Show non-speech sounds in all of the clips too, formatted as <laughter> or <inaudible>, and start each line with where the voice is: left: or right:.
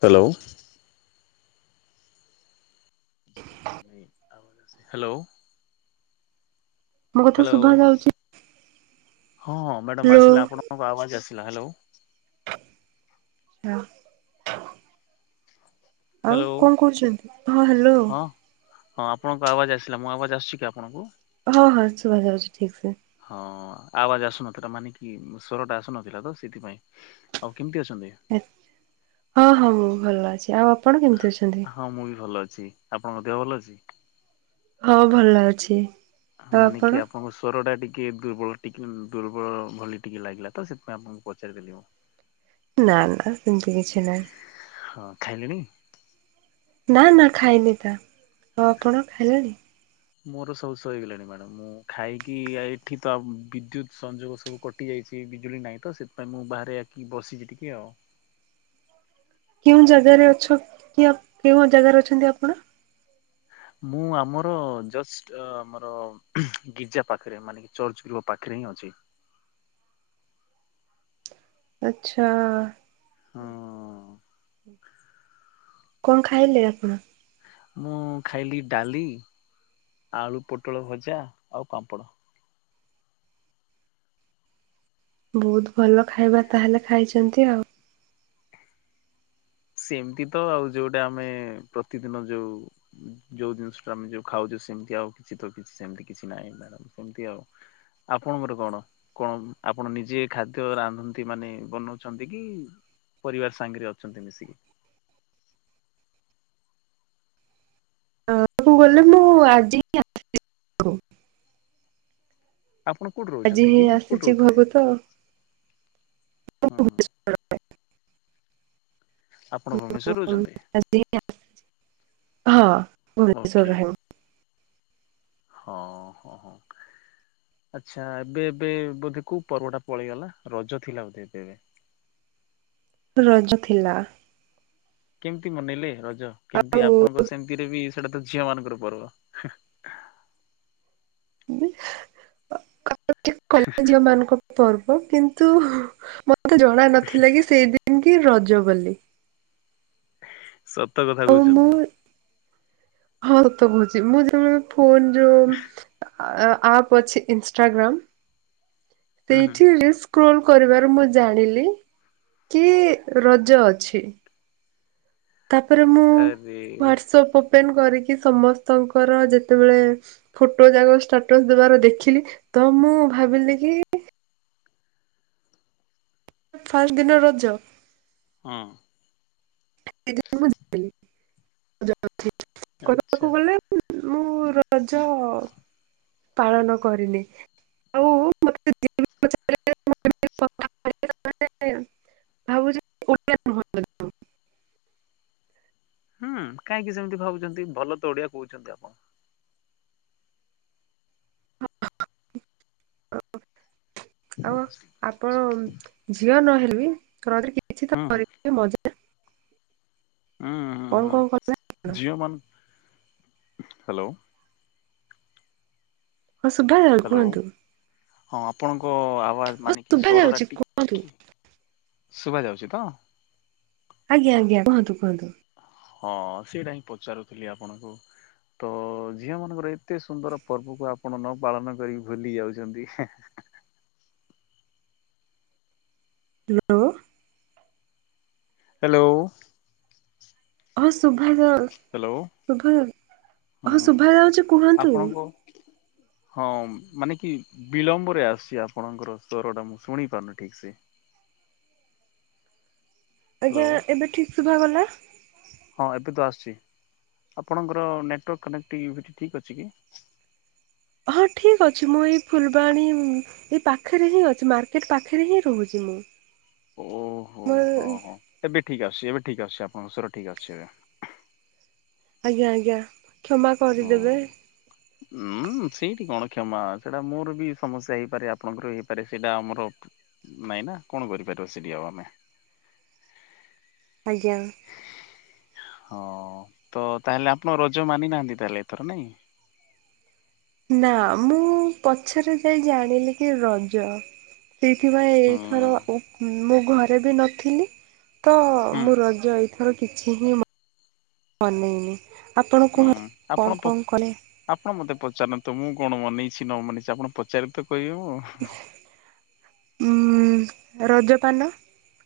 left: Hello. Hello.
right: ମୋ କଥା
left: hello
right: ଶୁଭା ଯାଉଛି
left: ହଁ ମ୍ୟାଡ଼ମ୍
right: ହ୍ୟାଲୋ
left: ଆସିଲା ଆପଣଙ୍କ ଆବାଜ ଆସିଲା ହ୍ୟାଲୋ।
right: ହେଲୋ। ଆଉ
left: ହେଲୋ
right: କଣ କରୁଛନ୍ତି ହଁ ହ୍ୟାଲୋ।
left: ହଁ ହଁ ଆପଣଙ୍କ ଆବାଜ ଆସିଲା ମୁଁ ଆବାଜ ଆସୁଛି କି ଆପଣଙ୍କୁ?
right: ହଁ ହଁ ଶୁଭା ଯାଉଛି ଠିକ ସେ।
left: ହଁ ଆବାଜ ଆସୁନଥିଲା ମାନେ କି ସ୍ୱର ଟା ଆସୁନଥିଲା ତ ସେଥିପାଇଁ। ଆଉ କେମିତି ଅଛନ୍ତି?
right: ଆ ହଁ ହଁ ମୁଁ ଭଲ ଅଛି ଆଉ ଆପଣ କେମିତି ଅଛନ୍ତି?
left: ହଁ ମୁଁ ବି ଭଲ ଅଛି। ଆପଣଙ୍କ ଦେହ ଭଲ ଅଛି?
right: ହଁ ଭଲ ଅଛି। ଆଉ
left: ମାନେ
right: ଆପଣ?
left: କି ଆପ ଆପଣଙ୍କ ସ୍ୱରଟା ଟିକିେ ଦୁର୍ବଳ ଟିକେ ଦୁର୍ବଳ ଭଳି ଟିକେ ଲାଗିଲା ତ ସେଥିପାଇଁ ଆପଣଙ୍କୁ ପଚାରିଦେଲିି।
right: ନା ନା ସେମିତି କିଛି ନହିଁ।
left: ହଁ, ଖାଇଲେଣି?
right: ନା ନା ଖାଇନି ତା, ଆଉ ଆପଣ ଖାଇଲେଣି?
left: <inaudible> ମୋର ସବୁ ସହିଗଲାଣି ମ୍ୟାଡ଼ାମ, ମୁଁ ଖାଇକି, ଏଠି ତ ବିଦ୍ୟୁତ ସଂଯୋଗ ସବୁ କ କଟି ଯାଇଚି, ବିଜୁଳି ନାହିଁ ତ, ସେଥିପାଇଁ ମୁଁ ବାହାରେ ଆକି ବସିଚି ଟିକେ ଆଉ।
right: କେଉଁ ଜାଗାରେ ଅଛ? କି କେଉଁ ଜାଗାରେ ଅଛନ୍ତି ଆପଣ?
left: ମୁଁ ଆମର ଜଷ୍ଟ ଆମର, ଗିଜା ପାଖରେ, ମାନେ ଚର୍ଚ୍ଚ ଗୃହ ପାଖରେ ହିଁ ଅଛି।
right: ଆଛା।
left: ହଁ
right: କଣ ଖାଇଲେ ଆପଣ?
left: ମୁଁ ଖାଇଲି ଡାଲି, ଆଳୁ ପୋଟଳ ଭଜା ଆଉ ପାମ୍ପଡ଼।
right: ବହୁତ ଭଲ ଖାଇବା ତାହେଲେ ଖାଇଚନ୍ତି ଆଉ।
left: ସେମତି ତ ଆଉ, ଯୋଉଟା ଆମେ ପ୍ରତିଦିନ ଯୋଉ ଯୋଉ ଜିନିଷ ଟା ଆମେ ଯୋଉ ଖାଉଚେ, ସେମିତି ଆଉ କିଛି ତ କିଛି ସେମିତି କିଛି ନାହିଁ ମ୍ୟାଡାମ, ସେମତି ଆଉ। ଆପଣଙ୍କର କଣ? କଣ ଆପଣ ନିଜେ ଖାଦ୍ୟ ରାନ୍ଧନ୍ତି ମାନେ ବନଉଚନ୍ତି କି ପରିବାର ସାଙ୍ଗରେ ଅଛନ୍ତି ମିଶିକି।
right: <unintelligible>
left: ଆପଣ କୋଉଠି ର
right: ଆଜି ହିଁ ଆସିଛି
left: ହୁଁ ହୁଁ ଆପଣ ଭୁବନେଶ୍ୱର ରହୁଛନ୍ତି
right: <unintelligible> ତ। <unintelligible> ହଁ,
left: ଓକେ
right: <unintelligible>
left: ହଁ ହଁ ହଁ। ଆଛା, ଏବେ ଏବେ ବୋଧେ କୋଉ ପର୍ବଟା ପଳେଇଗଲା, ରଜ ଥିଲା ବୋଧେ ଏବେ ଏବେ।
right: ରଜ ଥିଲା।
left: କେମିତି ମନେଇଲେ ରଜ? କେମିତି
right: ଆଉ
left: ଆପଣଙ୍କ ସେମିତିରେ ବି ସେଇଟା ତ ଝିଅ ମାନଙ୍କର ପର୍ବ।
right: କଲେ ଝିଅ ମାନଙ୍କ ପର୍ବ କିନ୍ତୁ ମତେ ଜଣା ନଥିଲା କି, ସେଇଦିନି କି ରଜ ବୋଲି।
left: ସତ କଥା
right: ଆଉ ମୁଁ
left: କହୁଚନ୍ତି।
right: ହଁ ସତ କହୁଚି, ମୁଁ ଜମାରୁ ଫୋନ ଯଉ ଆପ ଅଛି, ଇଷ୍ଟାଗ୍ରାମ
left: ହୁଁ ହୁଁ
right: ସେଇଠି ରିସ୍କି କଲ୍ କରିବାରୁ ମୁଁ ଜାଣିଲି, କି ରଜ ଅଛି। ତାପରେ ମୁଁ
left: ଆରେ
right: ହ୍ଵାଟସପ୍ ଓପେନ୍ କରିକି ସମସ୍ତଙ୍କର ଯେତେବେଳେ ଫଟୋ ଯାକ ଷ୍ଟାଟସ ଦେବାର ଦେଖିଲି, ତ ମୁଁ ଭାବିଲି କି ଫାଷ୍ଟ ଦିନ ରଜ
left: ହଁ।
right: <unintelligible> କହିବାକୁ
left: ଆଚ୍ଛା।
right: ଗଲେ ମୁଁ ର ରଜ ଅ ପାଳନ କରିନି, ଆଉ ମତେ <unintelligible> <unintelligible> ଭାବୁଚି <unintelligible>
left: ହଁ, କାହିଁକି ସେମିତି ଭାବୁଚନ୍ତି, ଭଲ ତ ଓଡିଆ କହୁଚନ୍ତି ଆପଣ?
right: ଆଉ
left: ନମସ୍କାର।
right: ଆପଣ ଝିଅ ନହେଲେ ବି, ଘରେ କିଛି ତ
left: ହୁଁ
right: କରିିଥିବେ ମଜା?
left: ଉଁ ହୁଁ
right: କଣ
left: ହୁଁ,
right: କଣ କଲେ
left: ଜିଓମାନ, ହ୍ୟାଲୋ।
right: ହଁ ସୁଭାଦା
left: ହ୍ୟାଲୋ
right: କୁହନ୍ତୁ?
left: ହଁ ଆପଣଙ୍କ ଆବାଜ
right: ହଁ
left: ମାନେ କି
right: ଶୁଭା
left: ସ୍ୱର ଟା
right: ଯାଉଛି କୁହନ୍ତୁ।
left: ଟିକେ, ଶୁଭା ଯାଉଛି ତ?
right: ଆଜ୍ଞା ଆଜ୍ଞା, କୁହନ୍ତୁ କୁହନ୍ତୁ।
left: ହଁ ସେଇଟା ହିଁ ପଚାରୁଥିଲି ଆପଣଙ୍କୁ। ତ ଝିଅମାନଙ୍କର ଏତେ ସୁନ୍ଦର ପର୍ବକୁ ଆପଣ ନ ପାଳନ କରିକି ଭୁଲି ଯାଉଛନ୍ତି।
right: ହ୍ୟାଲୋ।
left: ହ୍ୟାଲୋ।
right: ହଁ ଶଭାଗ,
left: ହ୍ୟାଲୋ
right: ଶଭା, ହଁ
left: ହୁଁ
right: ଶଭାଯାଉଛି କୁହନ୍ତୁ।
left: ଆପଣଙ୍କ ହଁ ମାନେ କି ବିଳମ୍ବରେ ଆସୀ ଆପଣଙ୍କର ସ୍ୱରଟା ମୁଁ ଶୁଣିପାରୁନି ଠିକ୍ ସେ।
right: ଆଜ୍ଞା,
left: ହ୍ୟାଲୋ
right: ଏବେ ଠିକ ଶୁଭା ଗଲା?
left: ହଁ ଏବେ ତ ଆସୁଛି, ଆପଣଙ୍କର ନେଟୱାର୍କ କନେକ୍ଟିଭି ଠିକ୍ ଅଛି କି?
right: ହଁ ଠିକ୍ ଅଛି, ମୁଁ ଏଇ ଫୁଲବାଣୀ ଏ ପାଖରେ ହିଁ ଅଛି, ମାର୍କେଟ ପାଖରେ ହିଁ ରହୁଛି ମୁଁ,
left: ଓହୋ ହଁ
right: ମୋ
left: ହଁ ଏବେ ଠିକ୍ ଆସୁଛି, ଏବେ ଠିକ ଅଛି ଆପଣଙ୍କ ସ୍ୱର ଠିକ୍ ଅଛି ଏବେ।
right: ଆଜ୍ଞା ଆଜ୍ଞା, କ୍ଷମା କରିଦେବେ।
left: ଉୁଁ ସେଇଠି କଣ କ୍ଷମା, ସେଇଟା ମୋର ବି ସମସ୍ୟା ହେଇପାରେ ଆପଣଙ୍କର ହେଇପାରେ, ସେଇଟା ଆମର ନାଇଁ ନା, କଣ କରିପାରିବ ସେଠି ଆଉ ଆମେ
right: ଆଜ୍ଞା।
left: ହଁ ତ ତାହେଲେ ଆପଣ ରଜ ମାନିନାହାନ୍ତି ତାହେଲେ ଏଥର ନାଇଁ?
right: ନା, ମୁଁ ପଛରେ ଯାଇ ଜାଣିଲି କି ରଜ ସେଇଥିପାଇଁ
left: ହୁଁ
right: ଏଇଥର ମୁଁ ଘରେ ବି ନଥିଲି। ତ
left: ହୁଁ
right: ମୁଁ ରଜ ଏଇଥର କିଛି ହିଁ ମନେଇନି। ଆପଣଙ୍କୁୁ
left: ହୁଁ ଆପଣ
right: କଣ
left: ପ
right: କଣ କରେ?
left: ଆପଣ ମତେ ପଚାରନ୍ତୁ ମୁଁ କଣ ମନେଇଛି ନ ମନେଇଛି, ଆପଣ ପଚାରିବେ ତ କହିହେବ।
right: ହୁଁ ରଜପାନ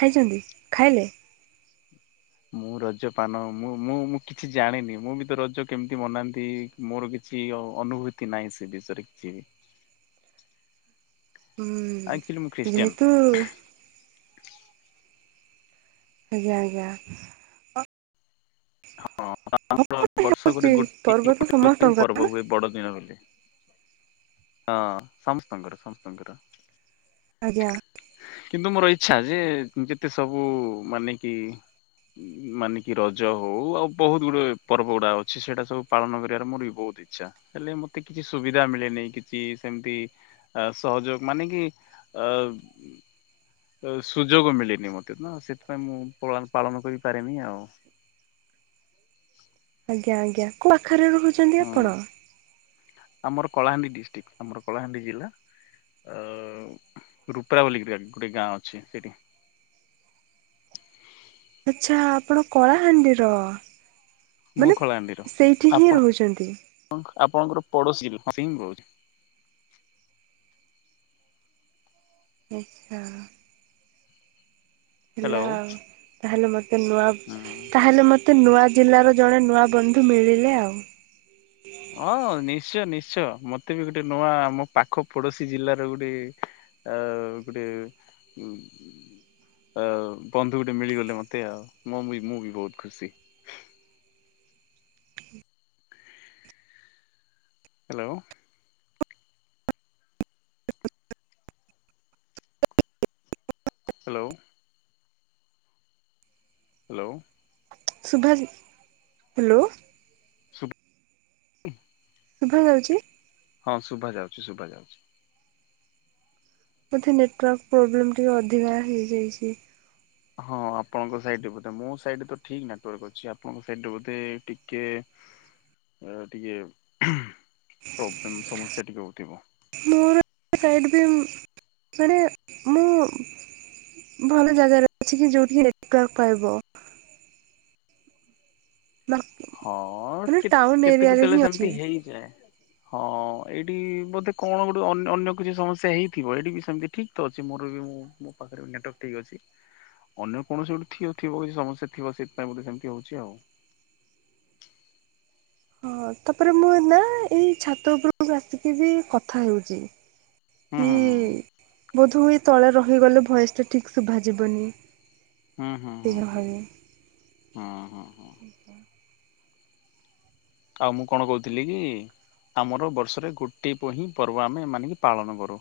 right: ଖାଇଛନ୍ତି, ଖାଇଲେ?
left: ମୁଁ ରଜ ପାନ ମୁଁ ମୁଁ ମୁଁ କିଛି ଜାଣିନି, ମୁଁ ବି ତ ରଜ କେମିତି ବନାନ୍ତି? ମୋର କିଛି ଅଅନୁଭୂତି ନାହିଁ ସେ ବିଷୟରେ କିଛି।
right: ହୁଁ,
left: ଆକ୍ଚୁଆଲି ମୁଁ ଖ୍ରୀଷ୍ଟିଆନ
right: ଯେହେତୁ ଆଜ୍ଞା ଆଜ୍ଞ।
left: ହଁ ଆମର ବର୍ଷ
right: ହଉଛି
left: ଗୋଟେ
right: ପର୍ବ ତ
left: <unintelligible>
right: ସମସ୍ତଙ୍କର
left: ପର୍ବ ହୁଏ ବଡଦିନ ବୋଲି। ହଁ ସମସ୍ତଙ୍କର ସମସ୍ତଙ୍କର।
right: ଆଜ୍ଞା।
left: କିନ୍ତୁ ମୋର ଇଚ୍ଛା, ଯେ ଯେତେ ସବୁ ମାନେ କି ମାନେ କି ରଜ ହଉ, ଆଉ ବହୁତ ଗୁଡେ ପର୍ବ ଗୁଡା ଅଛି ସେଇଟା ସବୁ ପାଳନ କରିବାର ମୋର ବି ବହୁତ ଇଚ୍ଛା। ହେଲେ ମତେ କିଛି ସୁବିଧା ମିଳେନି, କି ସିଏ ସେମିତି, ଆ ସହଯୋଗ ମାନେ କି ଅ ସୁଯୋଗ ମିଳିନି ମୋତେ ନା ସେଥିପାଇଁ ମୁଁ ପଳାନ ପାଳନ କରିପାରିନି ଆଉ।
right: ଆଜ୍ଞା ଆଜ୍ଞା, କୋଉ ଆଖରେ ରହୁଛନ୍ତି
left: ହଁ
right: ଆପଣ?
left: ଆମର କଳାହାଣ୍ଡି ଡିଷ୍ଟ୍ରିକ୍ଟ, ଆମର କଳାହାଣ୍ଡି ଜିଲ୍ଲା। ଆ ରୁପ୍ରା ବୋଲି ଗ୍ରାଟ ଗୋଟେ ଗାଁ ଅଛି ସେଇଠି।
right: ଆଚ୍ଛା ଆପଣ କଳାହାଣ୍ଡିର।
left: ମୁଁ
right: ମାନେ
left: ଖଳାହାଣ୍ଡିର।
right: ସେଇଠି ହିଁ
left: ଆପଣ
right: ରହୁଛନ୍ତି।
left: ଆପଣଙ୍କର ପଡୋଶୀ ର ସିଂ କହୁଚି।
right: ନିଷ୍ଠା ହେଲା
left: ହ୍ୟାଲୋ
right: ଆଉ। ତା ହେଲେ ମୋତେ ନୂଆ।
left: ହୁଁ।
right: ମତେ ନୂଆ ଜିଲ୍ଲାର ଜଣେ, ନୂଆ ବନ୍ଧୁ ମିଳିଲେ ଆଉ।
left: ହଁ ନିଶ୍ଚୟ। ନିଶ୍ଚୟ। ମତେ ବି ଗୋଟେ ନୂଆ ଆମ ପାଖ ପଡୋଶୀ ଜିଲ୍ଲାର ଗୋଟେ ଆ ଗୋଟେ ଉ ଆ ବନ୍ଧୁ ଗୋଟେ ମିଳିଗଲେ ମୋତେ ଆଉ। ମୁଁ ବି, ମୁଁ ବି ବହୁତ ଖୁସି। ହ୍ୟାଲୋ। ହ୍ୟାଲୋ। ହ୍ୟାଲୋ।
right: ସୁଭାଯାଚି। ହ୍ୟାଲୋ। ଶୁଭା ଯାଉଛି।
left: ହଁ ଶୁଭା ଯାଉଛି। ଶୁଭା ଯାଉଛି।
right: ବୋଧେ ନେଟୱାର୍କ୍ ପ୍ରୋବ୍ଲେମ୍ ଟିକେ ଅଧିକା ହେଇଯାଇଛି।
left: ହଁ ଆପଣଙ୍କ ସାଇଡରେ ବୋଧେ। ମୋ ସାଇଡରେ ତ ଠିକ୍ ନେଟାର୍କ ଅଛି। ଆପଣଙ୍କ ସାଇଡରେ ବୋଧେ ଟିକେ ଟିକେ ପ୍ରୋବ୍ଲେମ୍, ସମସ୍ୟା ଟିକେ ହଉଥିବ।
right: ମୋର ସାଇଡ୍ ବି। ମାନେ ମୁଁ ଭଲ ଜାଗା ର ଅଛି କି? ଯୋଉଠି କି ନେଟୱାର୍କ ପାଇବ?
left: ହଁ
right: ମାନେ ଟାଉନ
left: ଟି-କେତ୍
right: ଏରିଆରେ
left: କେ-କେତେଳେ
right: ହିଁ ଅଛି।
left: ସେମିତି ହେଇଯାଏ। ହଁ ଏଇଠି ବୋଧେ କଣ ଗୋଟେ ଅନ୍ୟ ଅନ୍ୟ କିଛି ସମସ୍ୟା ହେଇଥିବ? ଏଇଠି ବି ସେମିତି କି ଅଛି ମୋର ବି, ମୁଁ ମୋ ପାଖରେ ନେଟୱାର୍କ ଠିକ୍ ଅଛି। ଅନ୍ୟ କୌଣସି ଗୋଟେ ଥି-ଥିବ କିଛି ସମସ୍ୟା ଥିବ। ସେଇଥିପାଇଁ ବୋଧେ ସେମିତି ହଉଛି ଆଉ।
right: ହଁ। ତାପରେ ମୁଁ ନା, ଏଇ ଛାତ ଉପର ଆସିକି ବି କଥା ହେଉଛି।
left: ହୁଁ
right: କି
left: ହୁଁ
right: ବୋଧ ହୁଏ, ତଳେ ରହିଗଲେ ଭଏସଟା ଠିକ୍ ଶୁଭାଯିବ ନି।
left: ହୁଁ ହୁଁ ହୁଁ। ଆଉ ମୁଁ କଣ କହୁଥିଲି କି? ଆମର ବର୍ଷରେ ଗୋଟିଏକୁ ହିଁ ପର୍ବ ଆମେ ଏମାନେ ପାଳନ କରୁ।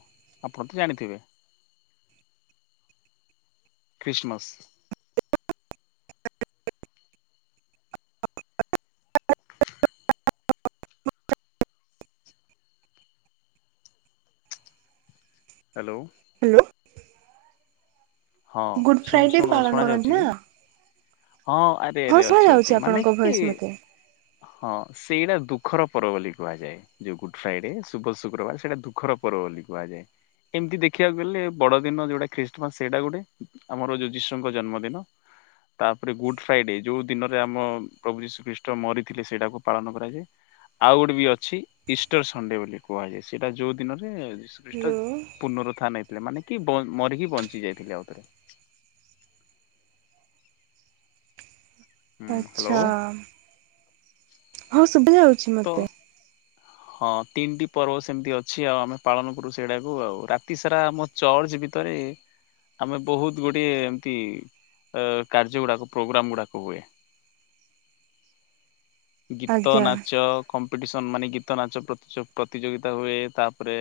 left: ଆପଣ ତ ଜାଣିଥିବେ। ଖ୍ରୀଷ୍ଟମାସ୍। ହ୍ୟାଲୋ।
right: ହ୍ୟାଲୋ।
left: ହଁ
right: ଗୁଡ ଫ୍ରାଇଡେ ପାଳନ
left: ଶୁଣ୍-ଶୁଣ୍-ଶୁଣା
right: କରନ୍ତି
left: ଯାଉଛି
right: ନା
left: କି? ହଁ ଆରେ
right: ହଁ
left: ଆରେ
right: ଶୁଭା
left: ଅଛି,
right: ଯାଉଛି
left: ଅଛି। ମାନେ
right: ଆପଣଙ୍କ
left: କି
right: ଭଏସ ମତେ।
left: ହଁ ସେଇଟା ଦୁଃଖର ପର୍ବ ବୋଲି କୁହାଯାଏ। ଯୋଉ ଗୁଡ୍ ଫ୍ରାଇଡେ ଶୁକ-ଶୁକ୍ରବାର। ସେଇଟା ଦୁଃଖର ପର୍ବ ବୋଲି କୁହାଯାଏ। ଏମିତି ଦେଖିବାକୁ ଗଲେ ବଡ ଦିନ ଯୋଉଟା ଖ୍ରୀଷ୍ଟମାସ୍। ସେଇଟା ଗୋଟେ ଆମର ଯିଶୁଙ୍କ ଜନ୍ମଦିନ। ତା ପରେ ଗୁଡ୍ ଫ୍ରାଇଡେ, ଯୋଉ ଦିନରେ ଆମ ପ୍ରଭୁ ଯିଶୁଖ୍ରୀଷ୍ଟ ମରିଥିଲେ, ସେଇଟାକୁ ପାଳନ କରାଯାଏ। ଆଉ ଗୋଟେ ବି ଅଛି ଇଷ୍ଟର ସଣ୍ଡେ ବୋଲି କୁହାଯାଏ ସେଇଟା ଯୋଉ ଦିନରେ ଖ୍ରୀଷ୍ଟ
right: ହ୍ୟାଲୋ
left: ପୁନରୁଥାନ ହେଇଥିଲେ। ମାନେ କି ମରିକି ବଞ୍ଚି ଯାଇଥିଲେ ଆଉ ଥରେ। ହୁଁ
right: ଆଛା।
left: ହ୍ୟାଲୋ
right: ହଉ, ଶୁଭା ଯାଉଛି
left: ତ
right: ମତେ।
left: ହଁ ତିନିଟି ପର୍ବ ସେମିତି ଅଛି ଆଉ। ଆମେ ପାଳନ କରୁ ସେଇଡାକୁ ଆଉ। ରାତି ସାରା ଆମ ଚର୍ଚ୍ଚ ଭିତରେ ଆମେ ବହୁତ ଗୁଡ଼ିଏ ଏମିତି କାର୍ଯ୍ୟ ଗୁଡ଼ାକ ପ୍ରୋଗ୍ରାମ୍ ଗୁଡ଼ାକ ହୁଏ। ଗୀତ,
right: ଆଜ୍ଞା।
left: ନାଚ କମ୍ପିଟିସନ୍ ମାନେ ଗୀତ ନାଚ ପ୍ର-ପ୍ରତିଯୋଗିତା ହୁଏ। ତା ପରେ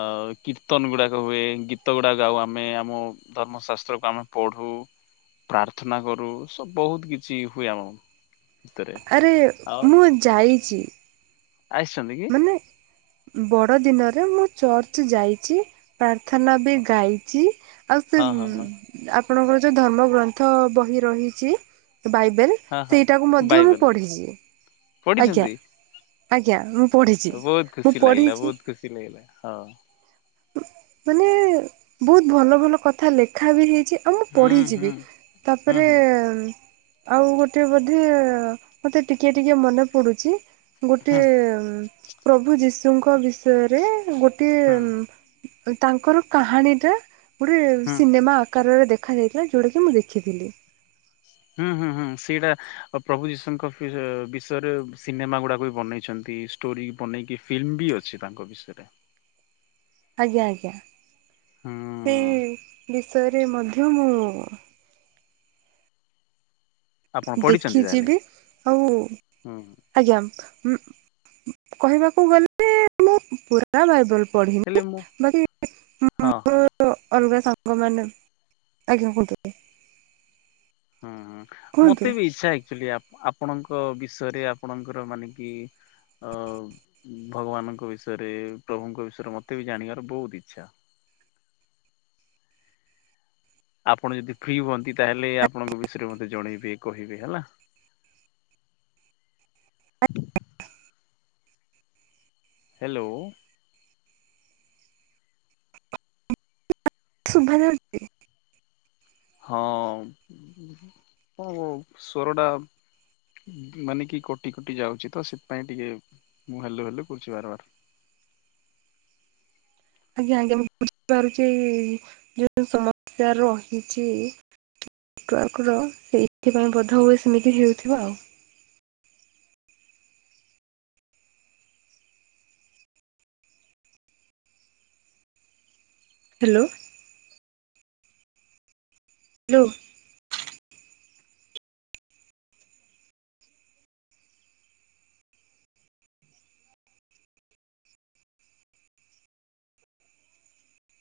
left: ଆଉ କୀର୍ତ୍ତନ ଗୁଡାକ ହୁଏ। ଗୀତ ଗୁଡାକ ଗାଉ ଆମେ। ଆମ ଧର୍ମଶାସ୍ତ୍ରକୁ ଆମ ପଢ଼ୁ, ପ୍ରାର୍ଥନା କରୁ। ସବ୍ ବହୁତ କିଛି ହୁଏ। ଆମ ଭିତରେ
right: ଆରେ
left: ଆଉ
right: ମୁଁ ଯାଇଛି।
left: ଆସିଛନ୍ତି କି?
right: ନେ ବଡ ଦିନରେ ମୁଁ ଚର୍ଚ୍ଚ ଯାଇଛି। ପ୍ରାର୍ଥନା ବି
left: ହଁ
right: ଗାଇଛି ଆଉ ସେ
left: ହଁ
right: ଉଁ,
left: ହଁ ହଁ
right: ଆପଣଙ୍କର ଯୋଉ ଧର୍ମ ଗ୍ରନ୍ଥ ବହି ରହିଛି ଏ ବାଇବେଲ।
left: ହଁ ହଁ
right: ସେଇଟାକୁ ମଧ୍ୟ ମୁଁ
left: ବାଇବେଲ
right: ପଢିଛି।
left: ପଢିଛନ୍ତି?
right: ଆଜ୍ଞା ମୁଁ ପଢ଼ିଛି
left: ବହୁତ
right: ମୁଁ
left: ଖୁସି ଲାଗିଲା,
right: ପଢ଼ିଛି
left: ବହୁତ ଖୁସି ଲାଗିଲା ହଁ।
right: ହୁଁ, ମାନେ ବହୁତ ଭଲ ଭଲ କଥା ଲେଖା ବି ହେଇଛି। ଆଉ ମୁଁ
left: ହୁଁ
right: ପଢ଼ିଛି
left: ହୁଁ
right: ବି
left: ହୁଁ
right: ତାପରେ
left: ହୁଁ
right: ଉଁ, ଆଉ ଗୋଟେ ବୋଧେ ମୋତେ ଟିକେ ଟିକେ ମନେ ପଡୁଛି। ଗୋଟେ
left: ହୁଁ
right: ଉଁ, ପ୍ରଭୁ ଯୀଶୁଙ୍କ ବିଷୟରେ ଗୋଟିଏ
left: ହୁଁ
right: ଉଁ, ଓ ତାଙ୍କର କାହାଣୀ ଟା ଗୋଟେ
left: ହୁଁ।
right: ସିନେମା କାରରେ ଦେଖାଯାଇଥିଲା ଯୋଉଟାକି ମୁଁ ଦେଖିଥିଲି।
left: ହୁଁ, ହୁଁ, ହୁଁ ସେଇଟା ପ-ପ୍ରଭୁ ଯୀଶୁଙ୍କ ଫିସେ-ବିଷୟରେ ସିନେମା ଗୁଡାକ ବି ବନେଇଛନ୍ତି। ଷ୍ଟୋରି ବନେଇକି ଫିଲ୍ମ ବି ଅଛି ତାଙ୍କ ବିଷୟରେ।
right: ଆଜ୍ଞା, ଆଜ୍ଞା ସେଇ
left: ହୁଁ
right: ବିଷୟରେ ମଧ୍ୟ ମୁଁ
left: ଆପଣ ପଢିଛନ୍ତି
right: ଦେଖିଚି
left: ତାହେଲେ?
right: ବି ଆଉ
left: ହୁଁ
right: ଆଜ୍ଞା, ଉଁ, କହିବାକୁ ଗଲେ ମୁଁ ପୁରା ଆ ବାଇବେଲ
left: ହେଲେ
right: ପଢିନି,
left: ମୁଁ
right: ବାକି <inaudible>
left: ହଁ ହଁ।
right: ତ ଅଲଗା ସାଙ୍ଗମାନେ ଆଜ୍ଞା <inaudible>
left: ହଁ, ହଁ
right: କୁହନ୍ତୁ
left: ମୋତେ ବି ଇଚ୍ଛା ଏକ୍ଚୁଲି ଆପ ଆ ଆପଣଙ୍କ ବିଷୟରେ ଆପଣଙ୍କର ମାନେ କି ଅ, ଭଗବାନଙ୍କ ବିଷୟରେ ପ୍ରଭୁଙ୍କ ବିଷୟରେ ମୋତେ ବି ଜାଣିବାର ବହୁତ ଇଚ୍ଛା। ଆପଣ ଯଦି ଫ୍ରି ହୁଅନ୍ତି ତାହେଲେ ଆପଣଙ୍କ ବିଷୟରେ ମୋତେ ଜଣେଇବେ କହିବେ ହେଲା। ହେଲୋ।
right: ଶୁଭା ଯାଉଛି?
left: ହଁ ଆପଣଙ୍କ ସ୍ବର ଟା ଉ, ମାନେ କି କଟି କଟି ଯାଉଛି ତ ସେଥିପାଇଁ ଟିକେ ମୁଁ ହେଲୋ ହେଲୋ କରୁଛି ବାରବାର।
right: ଆଜ୍ଞା, ଆଜ୍ଞା ମୁଁ ବୁଝିପାରୁଚି ଯୋଉ ସମସ୍ୟା ରହିଛି। ନେଟୱାର୍କର ସେଇଥିପାଇଁ ବୋଧହୁଏ ସେମିତି ହେଇଥିବ ଆଉ। ହେଲୋ। ଲୋ